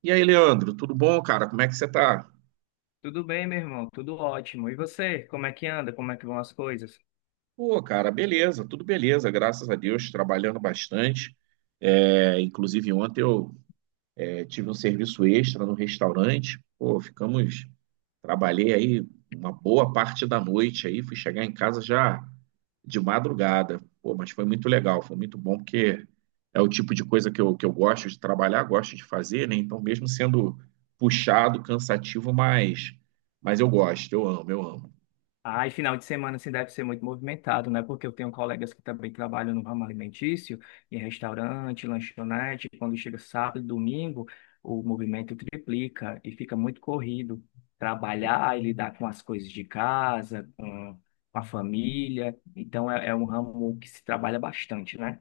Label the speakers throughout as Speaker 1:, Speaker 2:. Speaker 1: E aí, Leandro, tudo bom, cara? Como é que você tá?
Speaker 2: Tudo bem, meu irmão? Tudo ótimo. E você? Como é que anda? Como é que vão as coisas?
Speaker 1: Pô, cara, beleza, tudo beleza, graças a Deus, trabalhando bastante. É, inclusive, ontem tive um serviço extra no restaurante. Pô, trabalhei aí uma boa parte da noite aí, fui chegar em casa já de madrugada. Pô, mas foi muito legal, foi muito bom, porque é o tipo de coisa que eu gosto de trabalhar, gosto de fazer, né? Então, mesmo sendo puxado, cansativo, mas eu gosto, eu amo, eu amo.
Speaker 2: Ah, e final de semana assim deve ser muito movimentado, né? Porque eu tenho colegas que também trabalham no ramo alimentício, em restaurante, lanchonete. Quando chega sábado, domingo, o movimento triplica e fica muito corrido. Trabalhar e lidar com as coisas de casa, com a família. Então é um ramo que se trabalha bastante, né?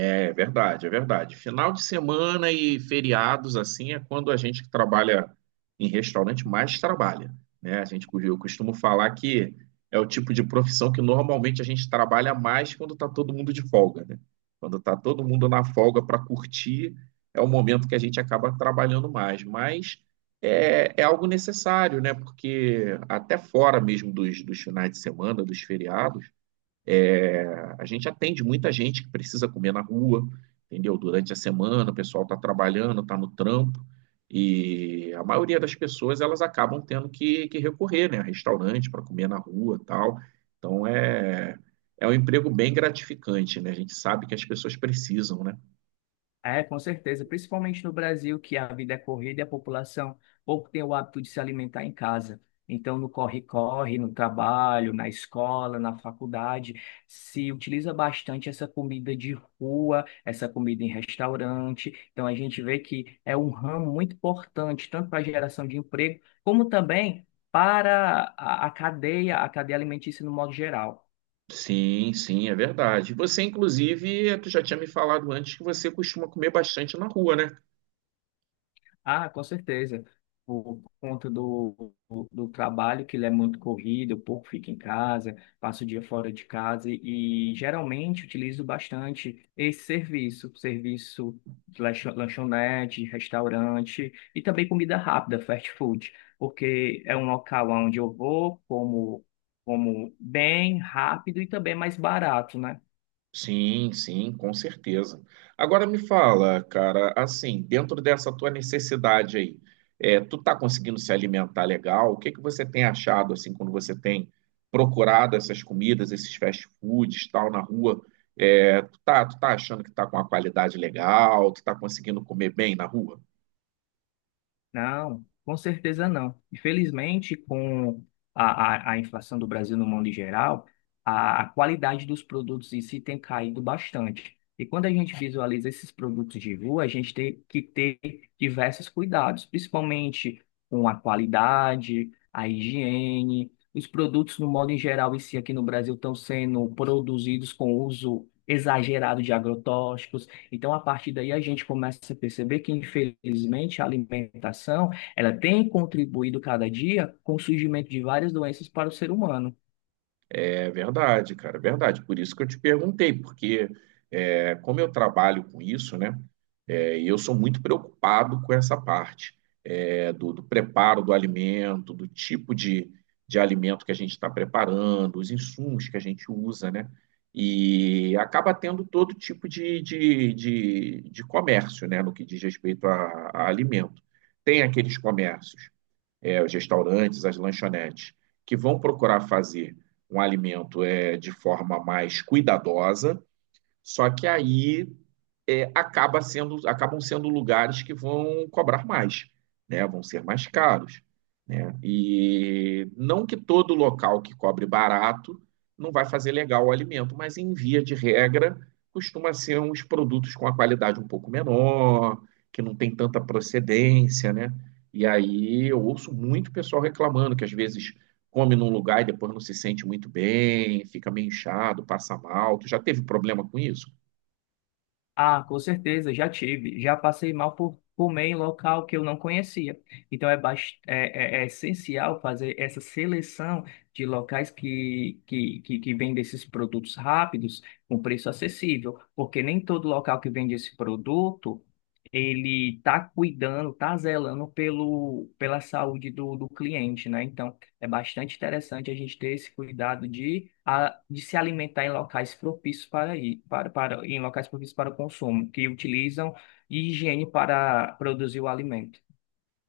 Speaker 1: É verdade, é verdade. Final de semana e feriados, assim, é quando a gente que trabalha em restaurante mais trabalha, né? A gente, eu costumo falar que é o tipo de profissão que normalmente a gente trabalha mais quando está todo mundo de folga, né? Quando está todo mundo na folga para curtir, é o momento que a gente acaba trabalhando mais. Mas é algo necessário, né? Porque até fora mesmo dos finais de semana, dos feriados, a gente atende muita gente que precisa comer na rua, entendeu? Durante a semana, o pessoal está trabalhando, está no trampo, e a maioria das pessoas elas acabam tendo que recorrer, né, a restaurante para comer na rua, tal. Então é um emprego bem gratificante, né? A gente sabe que as pessoas precisam, né?
Speaker 2: É, com certeza, principalmente no Brasil, que a vida é corrida e a população pouco tem o hábito de se alimentar em casa. Então, no corre-corre, no trabalho, na escola, na faculdade, se utiliza bastante essa comida de rua, essa comida em restaurante. Então, a gente vê que é um ramo muito importante, tanto para a geração de emprego, como também para a cadeia, a cadeia alimentícia no modo geral.
Speaker 1: Sim, sim, é verdade. Você, inclusive, tu já tinha me falado antes que você costuma comer bastante na rua, né?
Speaker 2: Ah, com certeza. Por conta do trabalho, que ele é muito corrido, eu pouco fico em casa, passo o dia fora de casa e geralmente utilizo bastante esse serviço de lanchonete, restaurante e também comida rápida, fast food, porque é um local onde eu vou, como, como bem rápido e também mais barato, né?
Speaker 1: Sim, sim, com certeza. Agora me fala, cara, assim, dentro dessa tua necessidade aí, tu tá conseguindo se alimentar legal? O que que você tem achado, assim, quando você tem procurado essas comidas, esses fast foods, tal, na rua? É, tu tá achando que tá com uma qualidade legal? Tu tá conseguindo comer bem na rua?
Speaker 2: Não, com certeza não. Infelizmente, com a inflação do Brasil no mundo em geral, a qualidade dos produtos em si tem caído bastante. E quando a gente visualiza esses produtos de rua, a gente tem que ter diversos cuidados, principalmente com a qualidade, a higiene. Os produtos, no modo em geral, em si aqui no Brasil, estão sendo produzidos com uso exagerado de agrotóxicos. Então, a partir daí, a gente começa a perceber que, infelizmente, a alimentação, ela tem contribuído cada dia com o surgimento de várias doenças para o ser humano.
Speaker 1: É verdade, cara, é verdade. Por isso que eu te perguntei, porque é, como eu trabalho com isso, né, é, e eu sou muito preocupado com essa parte. É, do preparo do alimento, do tipo de alimento que a gente está preparando, os insumos que a gente usa, né? E acaba tendo todo tipo de comércio, né? No que diz respeito a alimento. Tem aqueles comércios, os restaurantes, as lanchonetes, que vão procurar fazer um alimento de forma mais cuidadosa, só que aí acaba sendo, acabam sendo lugares que vão cobrar mais, né? Vão ser mais caros, né? E não que todo local que cobre barato não vai fazer legal o alimento, mas em via de regra costuma ser uns produtos com a qualidade um pouco menor, que não tem tanta procedência, né? E aí eu ouço muito pessoal reclamando que às vezes come num lugar e depois não se sente muito bem, fica meio inchado, passa mal. Tu já teve problema com isso?
Speaker 2: Ah, com certeza, já tive. Já passei mal por comer em local que eu não conhecia. Então é essencial fazer essa seleção de locais que vendem esses produtos rápidos com preço acessível, porque nem todo local que vende esse produto ele está cuidando, está zelando pelo, pela saúde do cliente, né? Então é bastante interessante a gente ter esse cuidado de se alimentar em locais propícios para, i- para, para, em locais propícios para o consumo, que utilizam higiene para produzir o alimento.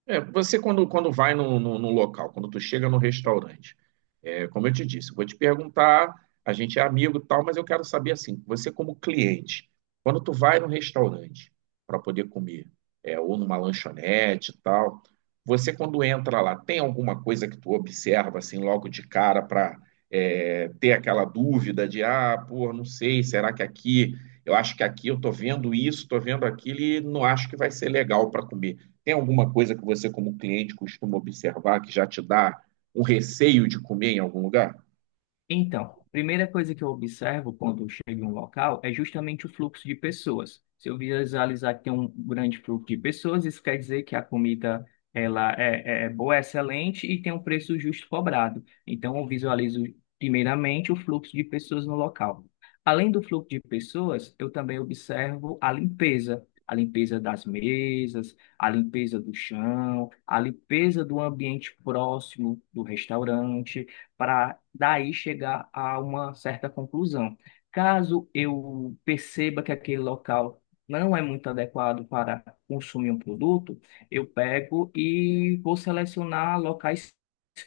Speaker 1: É, você quando vai num local, quando tu chega no restaurante, como eu te disse, eu vou te perguntar, a gente é amigo e tal, mas eu quero saber assim, você como cliente, quando tu vai num restaurante para poder comer, ou numa lanchonete e tal, você quando entra lá, tem alguma coisa que tu observa assim logo de cara para ter aquela dúvida de, ah, pô, não sei, será que aqui, eu acho que aqui eu tô vendo isso, tô vendo aquilo e não acho que vai ser legal para comer. Tem alguma coisa que você, como cliente, costuma observar que já te dá um receio de comer em algum lugar?
Speaker 2: Então, primeira coisa que eu observo quando eu chego em um local é justamente o fluxo de pessoas. Se eu visualizar que tem um grande fluxo de pessoas, isso quer dizer que a comida ela é boa, é excelente e tem um preço justo cobrado. Então, eu visualizo primeiramente o fluxo de pessoas no local. Além do fluxo de pessoas, eu também observo a limpeza. A limpeza das mesas, a limpeza do chão, a limpeza do ambiente próximo do restaurante para daí chegar a uma certa conclusão. Caso eu perceba que aquele local não é muito adequado para consumir um produto, eu pego e vou selecionar locais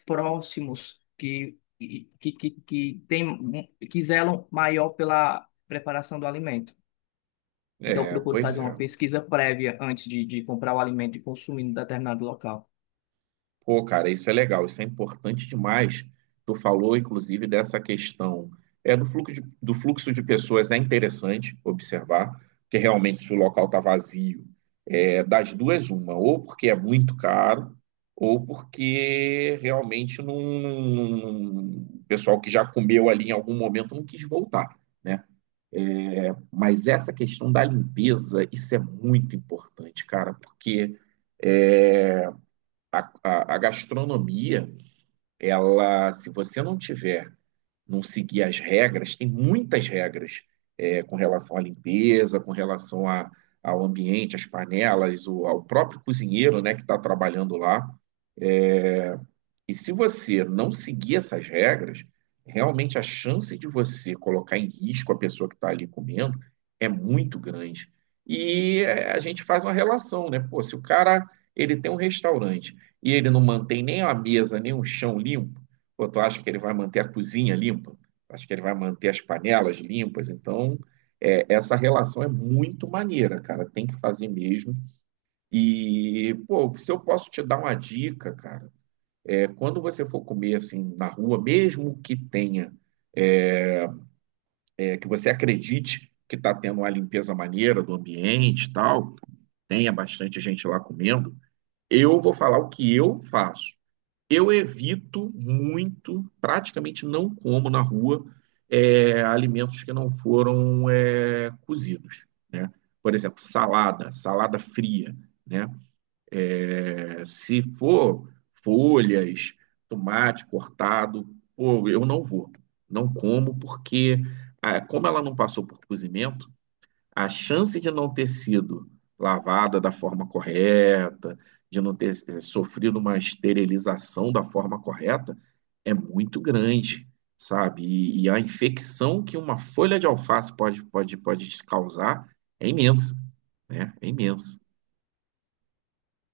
Speaker 2: próximos que zelam maior pela preparação do alimento. Então, eu
Speaker 1: É,
Speaker 2: procuro
Speaker 1: pois
Speaker 2: fazer
Speaker 1: é.
Speaker 2: uma pesquisa prévia antes de comprar o alimento e consumir em determinado local.
Speaker 1: Pô, cara, isso é legal, isso é importante demais. Tu falou, inclusive, dessa questão do fluxo de pessoas, é interessante observar, porque realmente se o local está vazio, das duas, uma, ou porque é muito caro, ou porque realmente não, o pessoal que já comeu ali em algum momento não quis voltar, né? Mas essa questão da limpeza, isso é muito importante, cara, porque a gastronomia, ela, se você não tiver, não seguir as regras, tem muitas regras com relação à limpeza, com relação ao ambiente, às panelas, ao próprio cozinheiro, né, que está trabalhando lá. E se você não seguir essas regras, realmente a chance de você colocar em risco a pessoa que está ali comendo é muito grande. E é, a gente faz uma relação, né? Pô, se o cara ele tem um restaurante e ele não mantém nem a mesa, nem o chão limpo, pô, tu acha que ele vai manter a cozinha limpa? Acho que ele vai manter as panelas limpas. Então, essa relação é muito maneira, cara. Tem que fazer mesmo. E, pô, se eu posso te dar uma dica, cara, quando você for comer assim na rua, mesmo que tenha, que você acredite que está tendo uma limpeza maneira do ambiente e tal, tenha bastante gente lá comendo, eu vou falar o que eu faço. Eu evito muito, praticamente não como na rua alimentos que não foram cozidos, né? Por exemplo, salada, salada fria, né? Se for folhas, tomate cortado, pô, eu não vou. Não como, porque ah, como ela não passou por cozimento, a chance de não ter sido lavada da forma correta, de não ter sofrido uma esterilização da forma correta, é muito grande, sabe? E a infecção que uma folha de alface pode te causar é imensa, né? É imensa.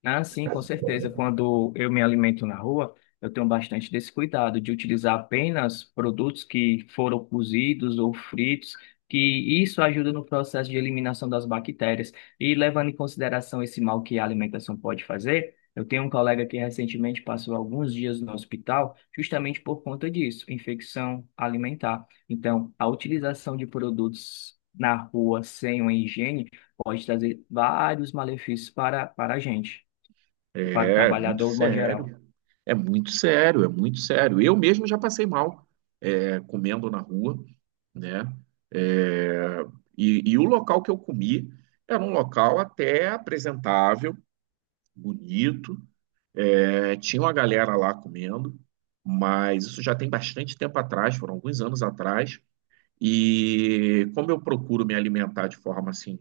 Speaker 2: Ah, sim, com certeza. Quando eu me alimento na rua, eu tenho bastante desse cuidado de utilizar apenas produtos que foram cozidos ou fritos, que isso ajuda no processo de eliminação das bactérias. E levando em consideração esse mal que a alimentação pode fazer, eu tenho um colega que recentemente passou alguns dias no hospital justamente por conta disso, infecção alimentar. Então, a utilização de produtos na rua sem uma higiene pode trazer vários malefícios para a gente, para o
Speaker 1: É muito
Speaker 2: trabalhador, de modo geral.
Speaker 1: sério. É muito sério, é muito sério. Eu mesmo já passei mal comendo na rua, né? É, e o local que eu comi era um local até apresentável, bonito. É, tinha uma galera lá comendo, mas isso já tem bastante tempo atrás, foram alguns anos atrás. E como eu procuro me alimentar de forma assim,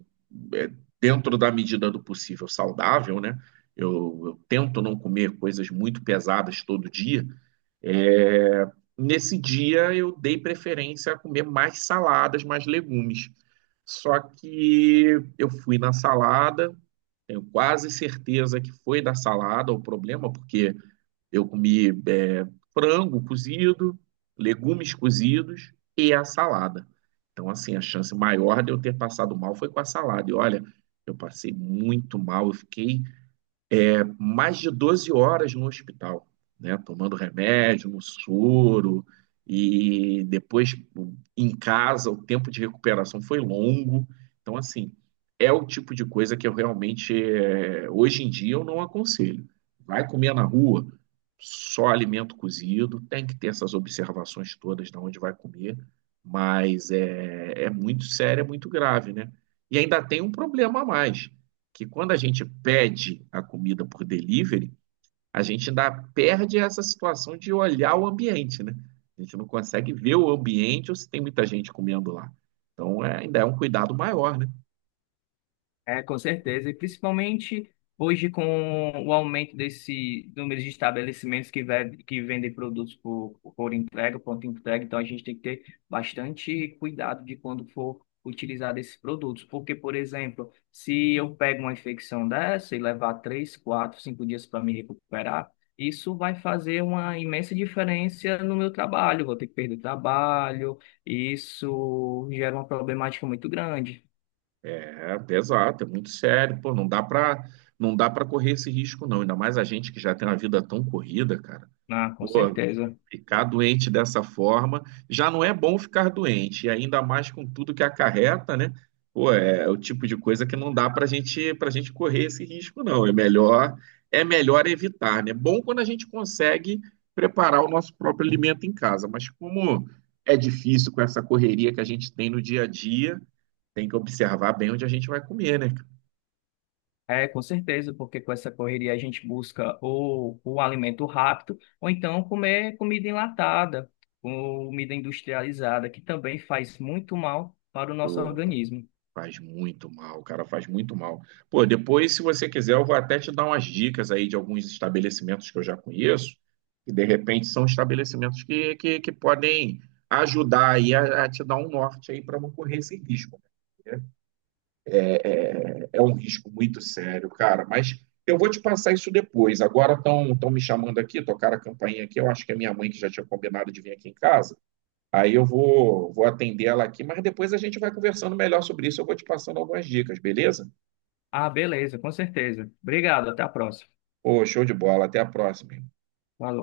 Speaker 1: é, dentro da medida do possível saudável, né? Eu tento não comer coisas muito pesadas todo dia. É, nesse dia eu dei preferência a comer mais saladas, mais legumes. Só que eu fui na salada, tenho quase certeza que foi da salada o problema, porque eu comi frango cozido, legumes cozidos e a salada. Então, assim, a chance maior de eu ter passado mal foi com a salada. E olha, eu passei muito mal, eu fiquei mais de 12 horas no hospital, né? Tomando remédio, no soro, e depois em casa, o tempo de recuperação foi longo. Então, assim, é o tipo de coisa que eu realmente, é, hoje em dia, eu não aconselho. Vai comer na rua, só alimento cozido, tem que ter essas observações todas de onde vai comer, mas é, é muito sério, é muito grave, né? E ainda tem um problema a mais que quando a gente pede a comida por delivery, a gente ainda perde essa situação de olhar o ambiente, né? A gente não consegue ver o ambiente ou se tem muita gente comendo lá. Então, ainda é um cuidado maior, né?
Speaker 2: É, com certeza. E principalmente hoje, com o aumento desse número de estabelecimentos que vendem produtos por entrega, pronto entrega, então a gente tem que ter bastante cuidado de quando for utilizar esses produtos. Porque, por exemplo, se eu pego uma infecção dessa e levar três, quatro, cinco dias para me recuperar, isso vai fazer uma imensa diferença no meu trabalho. Vou ter que perder trabalho, e isso gera uma problemática muito grande.
Speaker 1: É pesado, é muito sério, pô, não dá para correr esse risco não, ainda mais a gente que já tem uma vida tão corrida, cara.
Speaker 2: Ah, com
Speaker 1: Pô,
Speaker 2: certeza.
Speaker 1: ficar doente dessa forma já não é bom ficar doente, e ainda mais com tudo que acarreta, né? Pô, é o tipo de coisa que não dá para gente correr esse risco, não. É melhor evitar, né? Bom quando a gente consegue preparar o nosso próprio alimento em casa, mas como é difícil com essa correria que a gente tem no dia a dia, tem que observar bem onde a gente vai comer, né?
Speaker 2: É, com certeza, porque com essa correria a gente busca ou o alimento rápido, ou então comer comida enlatada, comida industrializada, que também faz muito mal para o nosso
Speaker 1: Pô,
Speaker 2: organismo.
Speaker 1: faz muito mal, cara, faz muito mal. Pô, depois, se você quiser, eu vou até te dar umas dicas aí de alguns estabelecimentos que eu já conheço, que de repente são estabelecimentos que podem ajudar aí a te dar um norte aí para não correr esse risco. Né? É um risco muito sério, cara, mas eu vou te passar isso depois. Agora estão me chamando aqui, tocaram a campainha aqui, eu acho que é minha mãe que já tinha combinado de vir aqui em casa. Aí eu vou, vou atender ela aqui, mas depois a gente vai conversando melhor sobre isso. Eu vou te passando algumas dicas, beleza?
Speaker 2: Ah, beleza, com certeza. Obrigado, até a próxima.
Speaker 1: Ô, show de bola. Até a próxima.
Speaker 2: Falou.